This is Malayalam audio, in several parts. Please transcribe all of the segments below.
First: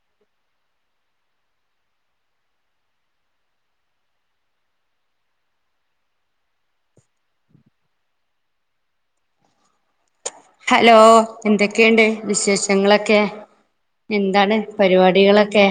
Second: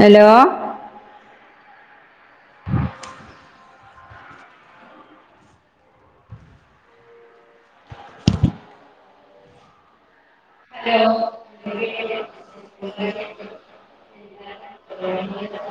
ഹലോ ഹലോ എന്തെ കെ വിശേഷങ്ങളൊക്കെ എന്താണ് പരുപാടികളൊക്കെ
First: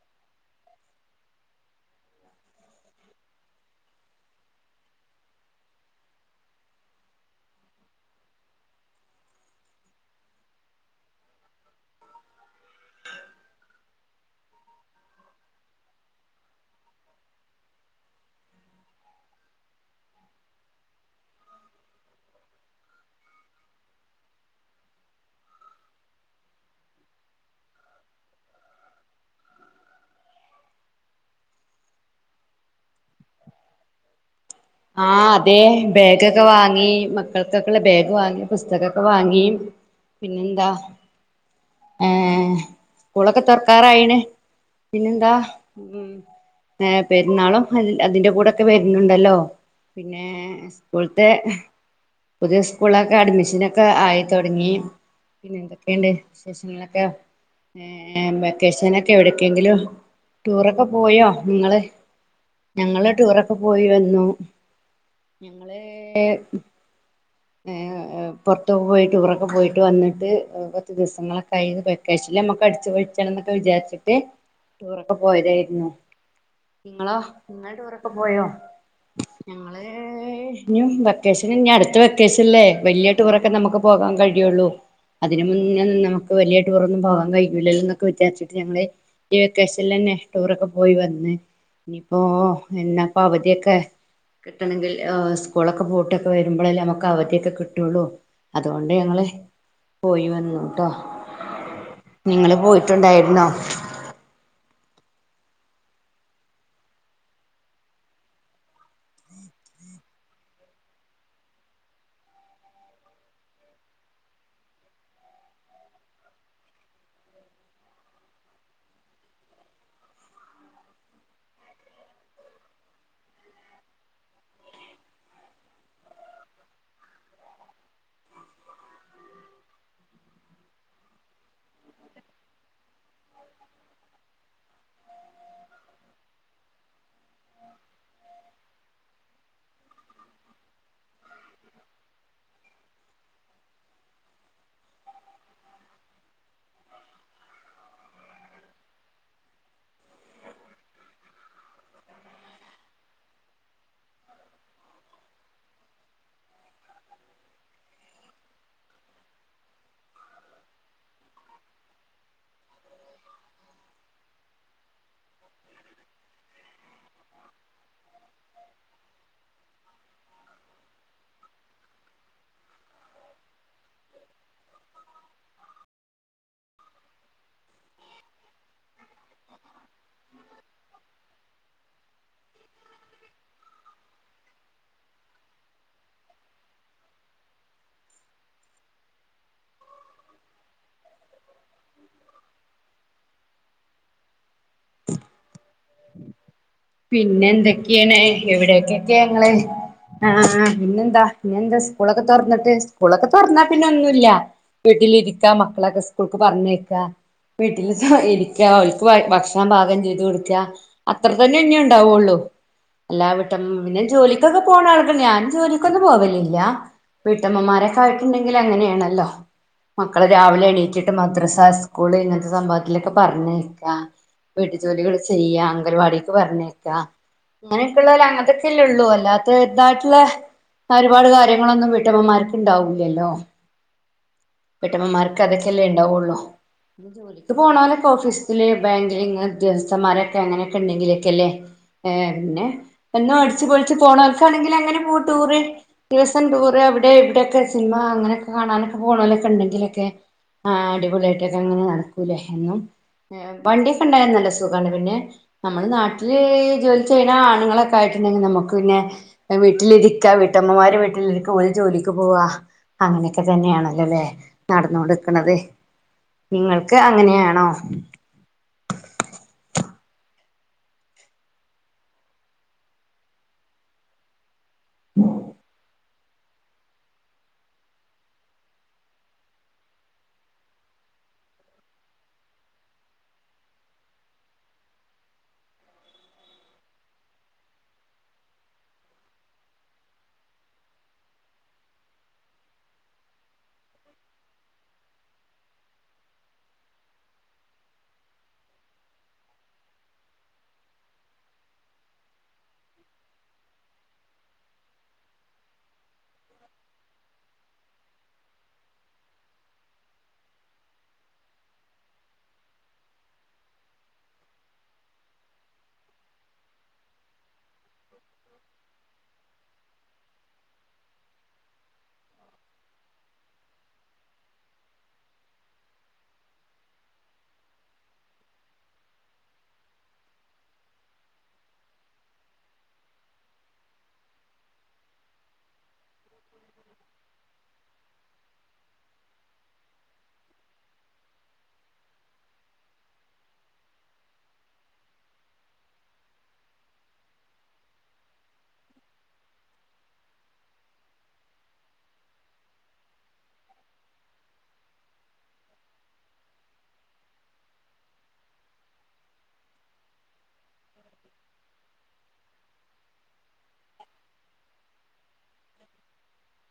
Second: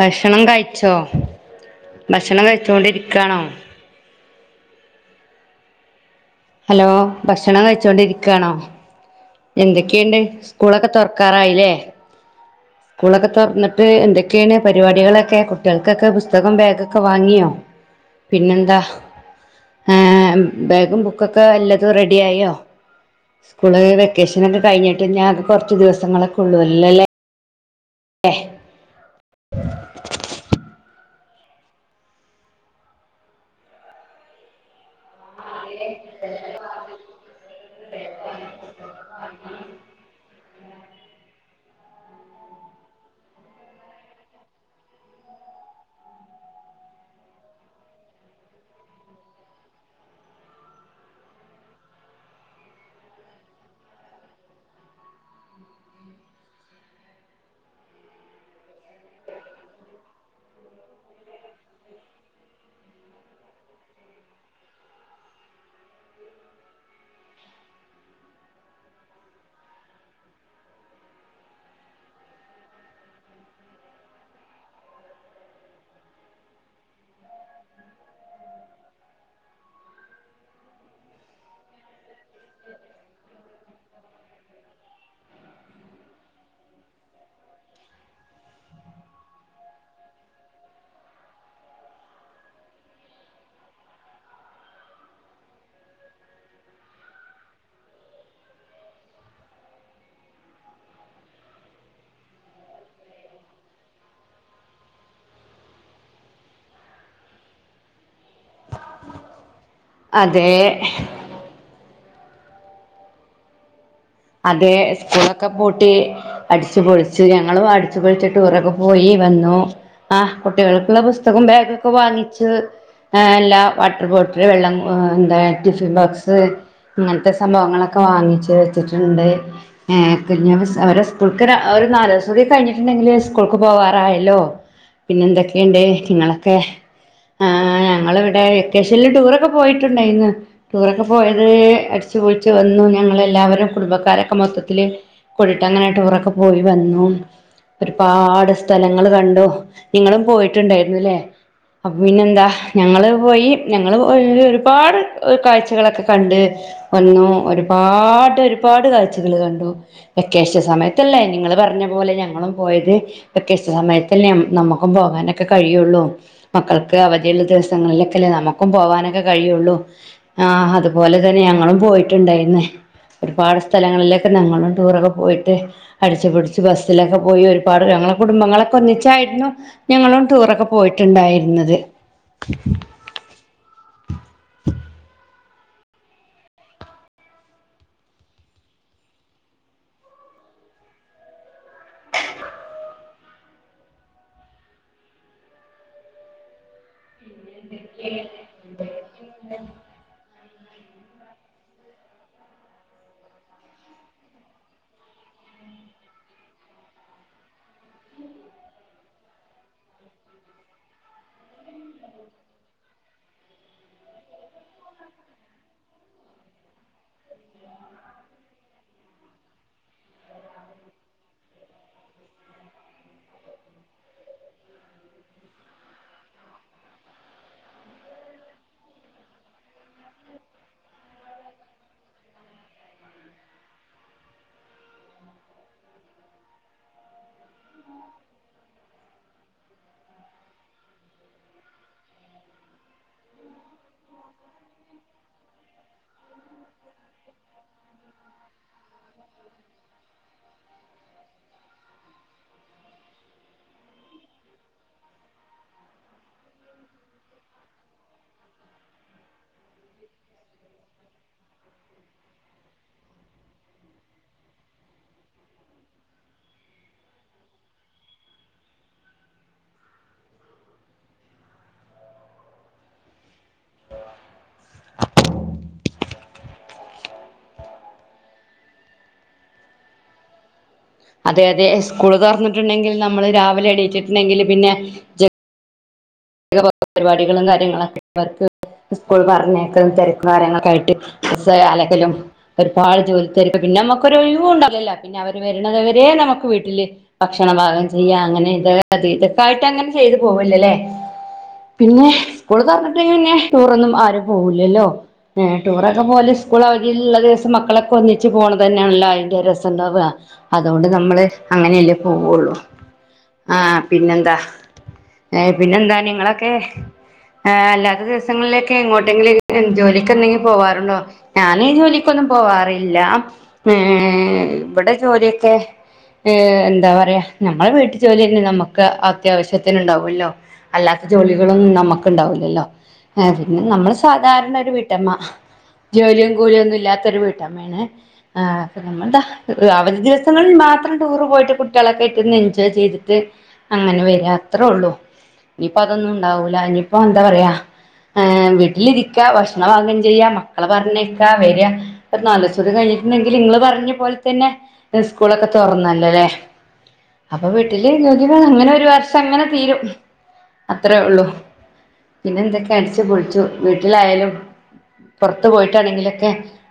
ഭക്ഷണം കഴിച്ചോ ഭക്ഷണം കഴിച്ചോണ്ട് ഇരിക്കാണോ ഹലോ ഭക്ഷണം കഴിച്ചോണ്ട് ഇരിക്കാണോ എന്തൊക്കെ ഉണ്ട് സ്കൂൾ ഒക്കെ തുറക്കാറായി ഇല്ലേ സ്കൂളൊക്കെ തുറന്നിട്ട്‌ എന്തൊക്കെ ആണ് പരിപാടികളൊക്കെ കുട്ടികൾക്കൊക്കെ പുസ്തകോം ബാഗൊക്കെ വാങ്ങിയോ പിന്നെന്താ എ ബാഗും ബുക്കൊക്കെ എല്ലതും റെഡി ആയോ സ്കൂള് വെക്കേഷൻ ഒക്കെ കഴിഞ്ഞിട്ടും ഞാൻ കുറച്ച് ദിവസങ്ങളൊക്കെ ഉള്ളു ഏ ആ ഹേ ബാഗ്ഒക്കെ വാങ്ങി മക്കൾക്കൊക്കെഉള്ള ബാഗ് വാങ്ങി പുസ്തകഒക്കെ വാങ്ങി പിന്നെന്താ ഏ സ്കൂലോക്കേതുറക്കാറായിന് പിന്നെന്താ മം പെരുന്നാളൊക്കെ അതിന്റെകൂടൊക്കെ വരുന്നുണ്ടല്ലോ പിന്നെ സ്കൂളിൽത്തെ പുതിയ സ്കൂളൊക്കെ അഡ്മിഷനൊക്കെ അയിതുടങ്ങി എന്തൊക്കെയുണ്ട് വിശേഷങ്ങള് എ വെക്കാഷന് ഒക്കെ എവിടേക്കെങ്കിലും ടൂർ ഒക്കെ പോയോ നിങ്ങള് ഞങ്ങള് ടൂർ ഒക്കെ പോയി വന്നു ഞങ്ങള് ഏഹ പുറത്ത് പോയി ടൂർ ഒക്കെപോയിട്ട് വന്നിട്ട് കൊറച്ചു ദിവസങ്ങളൊക്കെകഴിഞ്ഞ് വെക്കേഷനില്നമ്മക്ക് ഒക്കെയടിച്പൊളിച്ഛനൊക്കെ വിചാരിചിട്ട് ടൂർഒക്കെ പോയതാരുന്നു ഇങ്ങളോ ഇങ്ങള് ടൂർ ഒക്കെ പോയോ ഞങ്ങള് ഇനിയും വെക്കേഷൻ ഇനിയാടുത്തത് വെക്കാഷനിലെ വലിയ ടൂർഒക്കെനമ്മക്ക് പോകാൻകഴിയുള്ളു അതിനുമുന്നേഒന്നും നമുക്ക് വലിയ ടൂർ ഒന്നും പോകണ്കയുലലോനൊക്കെ വിചാരിച്ചിട്ട് ഞങ്ങൾ ഈ വെക്കാഷനിൽഅന്നെ ടൂർ ഒക്കെ പോയിവന്ന ഇനി ഇപോം അവധി ഒക്കെ കിട്ടണഇങ്കിൽ സ്കൂളൊക്കെപൂട്ടിലൊക്കേവരുബോഴല്ലേ നമ്മക്ക് അവധിയൊക്കേകിട്ടുള്ളൂ അതുകൊണ്ടുഞങ്ങള് പോയിവന്നൂട്ടോ നിങ്ങള്പോയിട്ടുണ്ടായിരുന്നോ അതെ അതെ സ്കൂളൊക്കെപൂട്ടി അടിച്ചുപൊളിച് ഞങ്ങളും അടിച്ചപൊളിച് ടൂർഒക്കെ പോയിവന്നു അ കുട്ടികൾക്കുള്ള പുസ്തകം ബാഗ് ഒക്കെ വാങ്ങിച് എല്ലാം വാട്ടർബോട്ടിൽ വെള്ളം എന്തെ ടിഫിൻ ബോക്സ്‌ അങ്ങനത്തെ സംഭവങ്ങൾ ഒക്കെ വാങ്ങിച്ച് കൊച്ചുണ്ട് എഹ് കുഞ്ഞാവ അവരെടെ സ്കൂൾക്ക് അവരെ നല്ദിവസകൂടി കഴിഞ്ഞിട്ടൊണ്ടങ്കിൽ സ്കൂൾക്കുപോവാറായല്ലോ പിന്നെന്തെക്കെണ്ട് നിങ്ങളൊക്കെ ആ ഞങ്ങളിവിടെ വെക്കാഷനിൽ ടൂർ ഒക്കെ പോയിട്ടുണ്ടയിന്ന് ടൂർഒക്കെ പോയത് അടിച്ചുപൊളിച് വന്നു ഞങ്ങളെല്ലാവരും കുടുംബക്കാരൊക്കെ മൊത്തത്തില് കൂടീട്ട അങ്ങനെ ടൂർ ഒക്കെ പോയിവന്നു ഒരുപാട്‌സ്ഥലങ്ങള് ക്കണ്ടു. നിങ്ങൾപോയിട്ടുണ്ടാരുന്നല്ലേ അപ്പോപ്പിന്നെ എന്താ ഞങ്ങള് പോയി ഒരുപാട് കാഴ്ചകൾഒക്കെ കണ്ട് വന്നു ഒരുപാട് ഒരുപാട് കാഴ്ച്ചകൾ കണ്ടു വെക്കാഷൻസമയതല്ലേ നിങ്ങൾപറഞ്ഞപോലെ ഞങ്ങളും പോയത് വെക്കേഷൻ സമയത്തന്നെ നമ്മക്കും പോവാനൊക്കെക്കഴിയുള്ളൂ മക്കൾക്ക് അവധിയുള്ളദിവസങ്ങളൊക്കെലെ നമുക്കും പോവാനൊക്കെക്കഴിയുള്ളൂ ആ അതുപോലെതന്നെ ഞങ്ങളും പോയിട്ടുണ്ടാരുന്ന് ഒരുപാട്‌സ്ഥലങ്ങളിലൊക്കെ ഞങ്ങള് ടൂർഒക്കെ പോയിട്ട് അടിച്ചപൊളിച് ബസിലൊക്കെപോയി ഒരുപാട് ഞങ്ങടെകുടുംബങ്ങളൊക്കെഒന്നിച്ച യായിരുന്നു ഞങ്ങൾ ടൂർ ഒക്കെ പോയിട്ടുണ്ടായിരുന്നത് [inaudible] പിന്നെഎന്തൊക്കെയാണ് എവിടൊക്കെയൊക്കെയാണ് ഇങ്ങള് ആ പിന്നെന്താ സ്കൂളൊക്കെ തുറന്നിട്ട് സ്കൂളൊക്കെത്തോരന്നാപ്പിന്നെയൊന്നുല്ല വീട്ടിലിക്ക മക്കളോക്കെ സ്കൂളിക്കുപറഞ്യ്ക്ക വീട്ടിലിരിക്ക അവർക്ക് ഭക്ഷണം പാകംചെയ്ത്കൊടുക്ക അത്ര അത്തന്നെനിഉണ്ടാവുള്ളു എല്ലാവീട്ടമ്മ ജോലിക്കൊക്കെപോന്ന ആൾക്ക് ഞൻ ജോലിക്ക് പോവാലില്ല വീട്ടമ്മമാരൊക്കെയായിട്ടൊണ്ടങ്കിൽ അങ്ങനെ ആണല്ലോ മക്കള് രാവിലെ എന്നേറ്റിട്ട് മദ്രസ സ്കൂൾ ഇങ്ങനത്തെ സംഭവത്തിലഒക്കെ പറഞ്ഞയക്ക വീട്ടുജോലികൾ ചെയ്യ അംഗൻവാടി പറഞ്ഞയ്ക്ക അങ്ങനെയൊക്കെയുള്ള അതൊക്കെയേല്ലെയുള്ളു അല്ലാതെ ഇതായിട്ടുള്ള ഒരുപാട്കാര്യങ്ങളൊന്നും വീട്ടമ്മമാർക്ക് ഇണ്ടാവൂല്ലലോ വീട്ടൻമാർക് അതൊക്കെ ഉണ്ടാവുള്ളു [unintelligible] പോവുന്നവർ ഓഫീസിൽ ബാങ്കിൽ ഉദോഗയസ്ഥൻ മാര് [unintelligible] പിന്നെ എന്നും അടച്ചു പൊളിച്ചു പോകുന്നവര്കാണങ്കിൽ അങ്ങനെ പോവാം ടൂർ ദിവസം ടൂർ അവിടെ ഇവിടൊക്കെ സിനിമ അങ്ങനൊക്കെ കാണാൻ പോവാ എന്തെങ്കിലുകെ ആ അടിപൊളി ആയിട്ട് നടകുലേ വണ്ടിയൊക്കെ ഉണ്ടായാൽ നല്ല സുഗാണ് പിന്നനമ്മൾ നാട്ടിൽ ലി ചെയ്യണ ആണ് ങ്ങൾ ആയിട്ടുണ്ടങ്കിൽ നമുക്ക് പിന്നെ വീട്ടിലിരിക്ക വീട്ടമാർ വീട്ടിൽ ഇരിക്ക ഓല് ജോലിക് പോവാ അങ്ങനൊക്കെ തന്നെ ആണല്ലോ ല്ലെ നടന്നുകൊണ്ടിരിക്കുന്നത് നിങ്ങൾക്ക് അങ്ങനെയാണോ അതെയതെ സ്കൂളുകൾ തുറന്നിട്ടുണ്ടെങ്കിൽ നമ്മൾ രാവിലെ എണീണ്ടങ്കിൽ പിന്നെ ജെ പരിപാടികളും കാര്യങ്ങളൊക്കെ അവർക്ക് സ്കൂൾ പറഞ്ഞേക്കെ തിരക്കും കാര്യങ്ങളൊക്കെ ആയിട്ട്സ അലെകലും ഒരുപാട് ജോലി തിരക്ക് പിന്നെ നമുക്കൊരു ഒഴ ഉണ്ടാവല്ല പിന്നെ അവർ വരണവരെ നമുക്ക് വീട്ടില് ഭക്ഷണ പാകം ചെയ്യ അങ്ങനെ ഇത ഇതൊക്കെ ആയിട്ട് അങ്ങനെ ചെയ്ത് പോവില്ലല്ലേ പിന്നെ സ്കൂൾ പറഞ്ഞിട്ടെിൽ പിന്നെ ടൂറൊന്നും ആരും പോകില്ലല്ലോ ഏ ടൂറൊക്കെ പോലെ സ്കൂൾ അവധിയിലുള്ള ദിവസം മക്കളൊക്കെ ഒന്നിച്ച് പോണതന്നെയാണല്ലോ അതിറെ രസംണ്ടാവുക അതുകൊണ്ട് നമ്മള് അങ്ങനെയല്ലേ പോവുള്ളു ആ പിന്നെന്താ പിന്നെന്താ ഏ നിങ്ങളൊക്കെ അല്ലാത്ത ദിവസങ്ങളിലൊക്കെ ഇങ്ങോട്ടെങ്കിലും ജോലിക്ക എന്തെങ്കി പോവാറുണ്ടോ ഞാന് ജോലിക്കൊന്നും പോവാറില്ല ഏ ഇവിടെ ജോലിയൊക്കെ ഏ എന്താ പറയാ നമ്മുടെ വീട്ടിൽ ജോലി തന്നെ നമുക്ക് അത്യാവശ്യത്തിന് ഉണ്ടാവുമല്ലോ അല്ലാത്ത ജോലികളൊന്നും നമ്മക്കുണ്ടാവില്ലല്ലോ, ഏഹ് പിന്നെ നമ്മള് സാധാരണ ഒരു വീട്ടമ്മ, ജോലിയും കൂലിയൊന്നും ഇല്ലാത്ത ഒരു വീട്ടമ്മയാണ്, ഏഹ് അപ്പൊ നമ്മൾ എന്താ ഏഹ് അവധി ദിവസങ്ങളിൽ മാത്രം ടൂറ് പോയിട്ട് കുട്ടിയൊളൊക്കായിട്ട് ഒന്ന് എൻജോയ് ചെയ്തിട്ട് അങ്ങനെ വരാ അത്രൊള്ളൂ. ഇനി ഇപ്പൊ അതൊന്നും ഉണ്ടാവൂല ഇനിപ്പോ എന്താ പറയാ ഏ വീട്ടിലിരിക്കാ ഭക്ഷണം പാകം ചെയ്യാ, മക്കള് പറഞ്ഞേക്കാ വരാ, ഒരു നാല് ദിവസത്തെ കഴിഞ്ഞിട്ടുണ്ടെങ്കില് ഇങ്ങള് പറഞ്ഞ പോലെ തന്നെ ഏഹ് സ്കൂളൊക്കെ തുറന്നല്ലോല്ലേ അപ്പൊ വീട്ടില് [unintelligible] അങ്ങനെ ഒരു വർഷം അങ്ങനെ തീരും. അത്രയേ ഉള്ളു പിന്നെ എന്തൊക്കെ അടിച്ചു പൊളിച്ചു വീട്ടിലായാലും പൊറത്ത് പോയിട്ടാണെങ്കിലൊക്കെ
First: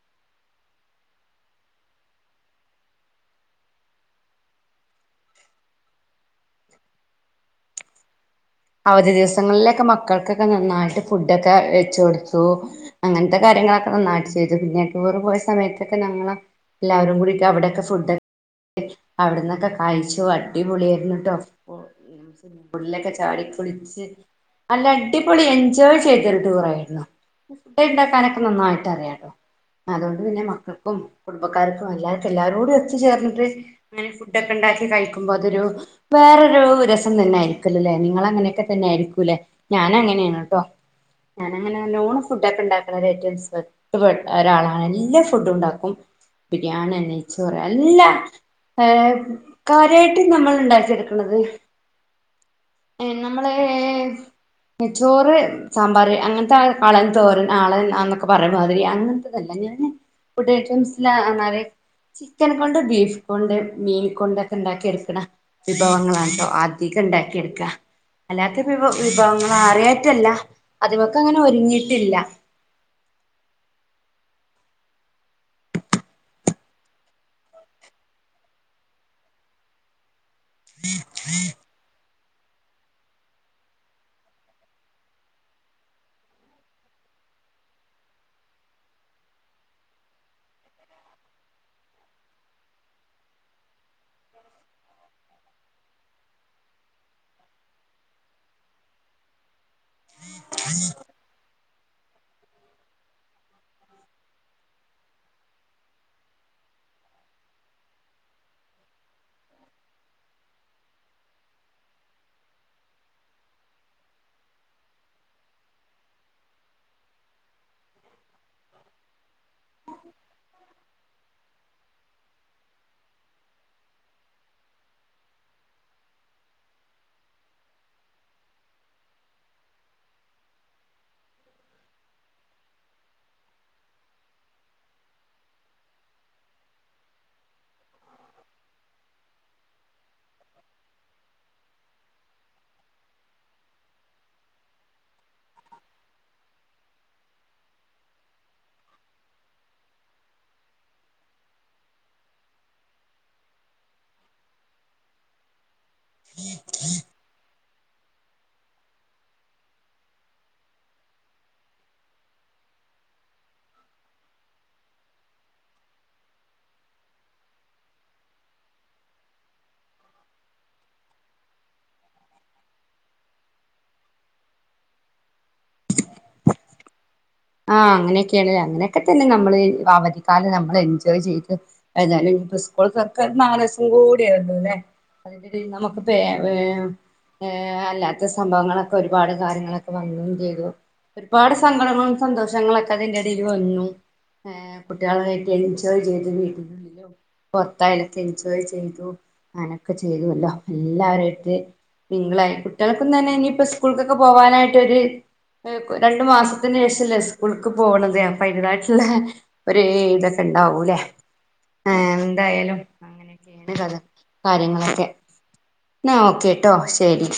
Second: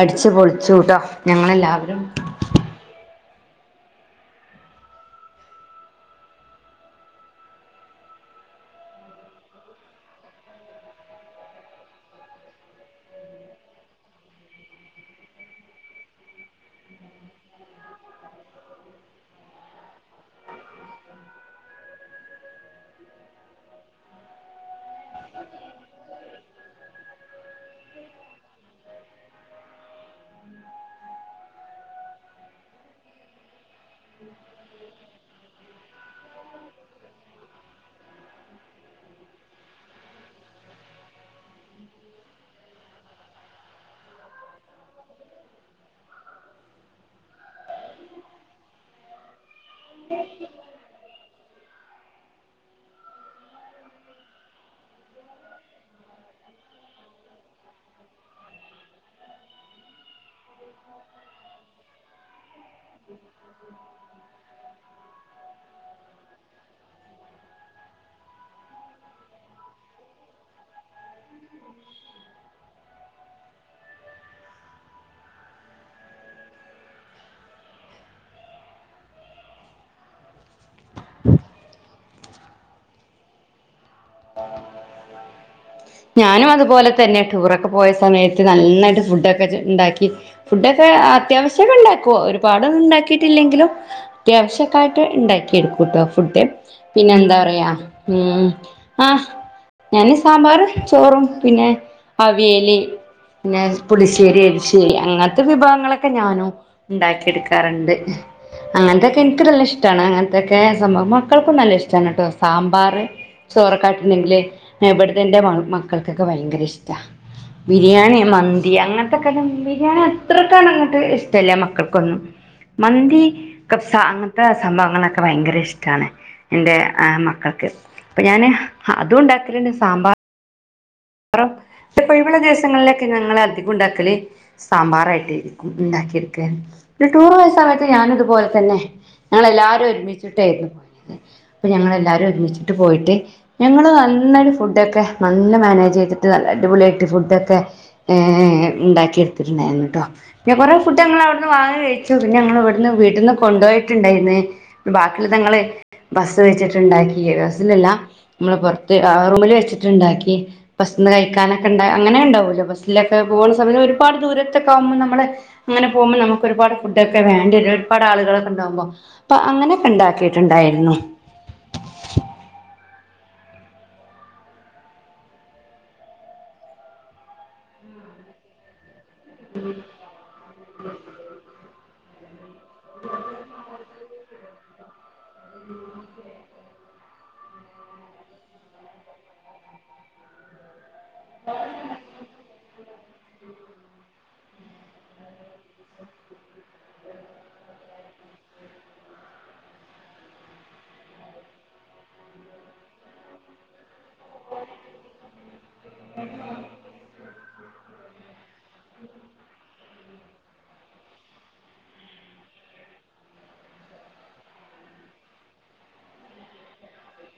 അടിച്ചു പൊളിച്ചു ട്ടോ ഞങ്ങളെല്ലാവരും അവധി ദിവസങ്ങളിലൊക്കെ മക്കൾക്കൊക്കെ നന്നായിട്ട് ഫുഡൊക്കെ വെച്ചു കൊടുത്തു, അങ്ങൻത്തെ കാര്യങ്ങളൊക്കെ നന്നായിട്ട് ചെയ്തു, പിന്നെ ടൂറ് പോയ സമയത്തൊക്കെ ഞങ്ങള് എല്ലാവരും കൂടീട്ട് അവിടെക്കെ ഫുഡ് അവിടന്നൊക്കെ കഴിച്ചു, അടി പൊളിയായിരുന്നു ട്ടോ സ്വിമ്മിംഗ് പൂളിലൊക്കെ ചാടി കുളിച്ച് നല്ല അടിപൊളി എൻജോയ് ചെയ്തൊരു ടൂർ ആയിരുന്നു, ഫുഡ് ഇണ്ടാക്കാനൊക്കെ നന്നായിട്ട് അറിയാ ട്ടോ, അതോണ്ട് പിന്നെ മക്കക്കും കുടുംബക്കാർക്കും എല്ലാർക്കും എല്ലാരൂടി ഒത്തു ചേർന്നിട്ട് അങ്ങനെ ഫുഡൊക്കെ ഇണ്ടാക്കി കഴിക്കുമ്പോ അതൊരു വേറൊരു രസം തന്നെ ആയിരിക്കില്ലോലേ. നിങ്ങള അങ്ങനെയൊക്കെ തന്നെ ആയിരിക്കൂല്ലേ ഞാൻ അങ്ങനെയാണ് ട്ടോ, ഞാൻ അങ്ങനെ നോണ് ഫുഡ ഒക്കെ ഇണ്ടാക്കണ ഏറ്റവും സെറ്റ് ഒരാളാണ്, എല്ലാ ഫുഡും ഉണ്ടാക്കും ബിരിയാണി നെയ്ച്ചോറ് എല്ലാ ഏ കാര്യായിട്ട് നമ്മള് ഇണ്ടാക്കിയെടുക്കണത് നമ്മള് ചോറ് സാമ്പാറ് അങ്ങൻത്തെ കാളൻ തോരൻ ആളൻ ആന്നൊക്കെ പറയ മാതിരി അങ്ങൻത്തെതല്ല ഞാന് ഫുഡ് ഐറ്റംസില് നറയെ ചിക്കൻ കൊണ്ട് ബീഫ് കൊണ്ട് മീൻ കൊണ്ടൊക്കെ ഇണ്ടാക്കി എടുക്കണ വിഭവങ്ങളാണ് ട്ടോ അധികം ഇണ്ടാക്കി എടുക്കാ. അല്ലാത്ത വിഭ വിഭവങ്ങള് ആറിയായിട്ടല്ല അതിമക്ക് അങ്ങനെ ഒരുങ്ങിട്ടില്ല ഉം [inaudible] ഞാനും അതുപോലെ തന്നെ ടൂറൊക്കെ പോയ സമയത്ത് നന്നായിട്ട് ഫുഡൊക്കെ ഇണ്ടാക്കി ഫുഡൊക്കെ ഏഹ് അത്യാവിശ്യ ഒക്കെ ഉണ്ടാക്കു ഒരുപാടൊന്നും ഉണ്ടാക്കിട്ടില്ലെങ്കിലും അത്യാവിശ്യക്കായിട്ട് ഇണ്ടാക്കി എടുക്കൂട്ടോ ഫുഡ്, പിന്നെ എന്താ പറയാ ഉം ആ ഞാന് സാമ്പാറ് ചോറും പിന്നെ അവിയെല് പിന്നെ പുളിശ്ശേരി എലശ്ശേരി അങ്ങൻത്തെ വിഭവങ്ങളൊക്കെ ഞാനും ഇണ്ടാക്കിയ എടുക്കാറിണ്ട്, അങ്ങൻത്തക്കെ എനിക്ക് നല്ല ഇഷ്ടാണ് അങ്ങൻത്തൊക്കെ സംഭവ മക്കൾക്കും നല്ല ഇഷ്ട്ടാണ് ട്ടൊ സാമ്പാറ് ചോറൊക്കെ ആയിട്ടുണ്ടെങ്കില് ഏഹ് ഇവിടുത്തെ എന്റെ മാ മക്കൾക്കൊക്കെ ഭയങ്കര ഇഷ്ടാ, ബിരിയാണി, മന്തി അങ്ങൻത്തക്കെ ബിരിയാണി അത്രക്കാങ്ങട്ട് ഇഷ്ടല്യ മക്കൾക്കൊന്നും, മന്തി കബ്സാ അങ്ങൻത്തെ സംഭവങ്ങളൊക്കെ ഭയങ്കര ഇഷ്ടാണ് എൻറെ ആ മക്കൾക്ക്, അപ്പൊ ഞാന് അതും ഇണ്ടാക്കലിണ്ട് സാമ്പാ റും [unintelligible] ഒഴിവുള്ള ദിവസങ്ങളിലൊക്കെ ഞങ്ങള് അധികം ഉണ്ടാക്കല് സാമ്പാറായിട്ട് ഇരിക്കും ഉണ്ടാക്കി എടുക്കാ, ടൂറ് പോയ സമയത്ത് ഞാനും ഇതുപോലെ തന്നെ ഞങ്ങള് എല്ലാരും ഒരുമിച്ചിട്ടായിരുന്നു, അപ്പൊ ഞങ്ങള് എല്ലാരും ഒരുമിച്ചിട്ട് പോയിട്ട് ഞങ്ങള് നന്നായിട്ട് ഫുഡൊക്കെ നല്ല മാനേജ് ജ് ചെയ്തിട്ട് നല്ല അടിപൊളി ആയിട്ട് ഫുഡൊക്കെ ഏഹ് ഇണ്ടാക്കി എടുത്തിട്ടുണ്ടായിരുന്നു ട്ടോ, പിന്നെ കുറെേ ഫുഡ് ഞങ്ങള് അവിടുന്ന് വാങ്ങി കഴിച്ചു, പിന്നെ ഞങ്ങള് ഇവിടുന്ന് വീട്ടിന്ന് കൊണ്ടുപോയിട്ടുണ്ടായിരുന്ന്, ബാക്കിയുള്ളത് ഞങ്ങള് ബസ് വെച്ചിട്ടിണ്ടാക്കി [unintelligible] ഇതിലല്ല നമ്മള് പൊറത്ത് ആ റൂമില് വെച്ചിട്ടുണ്ടാക്കി ബസിന്ന് കഴിക്കാനൊക്കെ ഇണ്ട അങ്ങനെണ്ടാവൂല്ലോ ബസ്സിലൊക്കെ പോവണ സമയങ്ങള് ഒരുപാട് ദൂരത്തൊക്കെ ആവുമ്പോ നമ്മള് അങ്ങനെ പോവുമ്പോ നമുക്ക് ഒരുപാട് ഫുഡ് ഒക്കെ വേണ്ടിവരും ഒരുപാട് ആളുകളൊക്കെ ഇണ്ടാവുമ്പോ അപ്പൊ അങ്ങനെ ഒക്കെ ഇണ്ടാക്കിയിട്ടിണ്ടായിരുന്നു. ആ അങ്ങനെയൊക്കെയാണല്ലേ അങ്ങനെ ത്തന്നെ നമ്മള് വാവതി കാലം നമ്മള് എൻജോയ് ചെയ്ത് അതഴിഞ്ഞാല് ഇനി ഇപ്പൊ സ്കൂള് തൊറക്കാൻ ഒരു നാലിസം കൂടി [unintelligible] [unintelligible] ല്ലേ അതിന്റെടേല് നമക്ക് പേ വേ ഏ അല്ലാത്ത സംഭവങ്ങളൊക്കെ ഒരുപാട് കാര്യങ്ങളൊക്കെ വന്നും ചെയ്തു ഒരുപാട് സങ്കടങ്ങളും സന്തോഷങ്ങളൊക്കെ അതിന്റെ ഇടേല് വന്നു ഏ കുട്ട്യാളൊക്കെ ആയിട്ട് എൻജോയ് ചെയ്തു, വീടിനുള്ളിലും പൊർത്തായാലൊക്കെ എൻജോയ് ചെയ്തു, അങ്ങനൊക്കെ ചെയ്തുവല്ലോ എല്ലാർടേം അടുത്ത് മിങ്കിൽ ആയി കുട്ടികൾക്കുന്നും തന്നെ ഇനി ഇപ്പൊ സ്കൂൾകൊക്കെ പോവാനായിട്ട് ഒര് ഏഹ് രണ്ടു മാസത്തിന് ശേഷ ല്ലേ സ്കൂൾക്ക് പോണത് അപ്പയിന്റതായിട്ട്ള്ളെ ഒരീതൊക്കെ ഇണ്ടാവൂ ലെ ഏ എന്തായാലും അങ്ങനെയൊക്കെയാണ് കഥ, കാര്യങ്ങളൊക്കെ എന്നാ ഓകെ ട്ടോ ശെരി.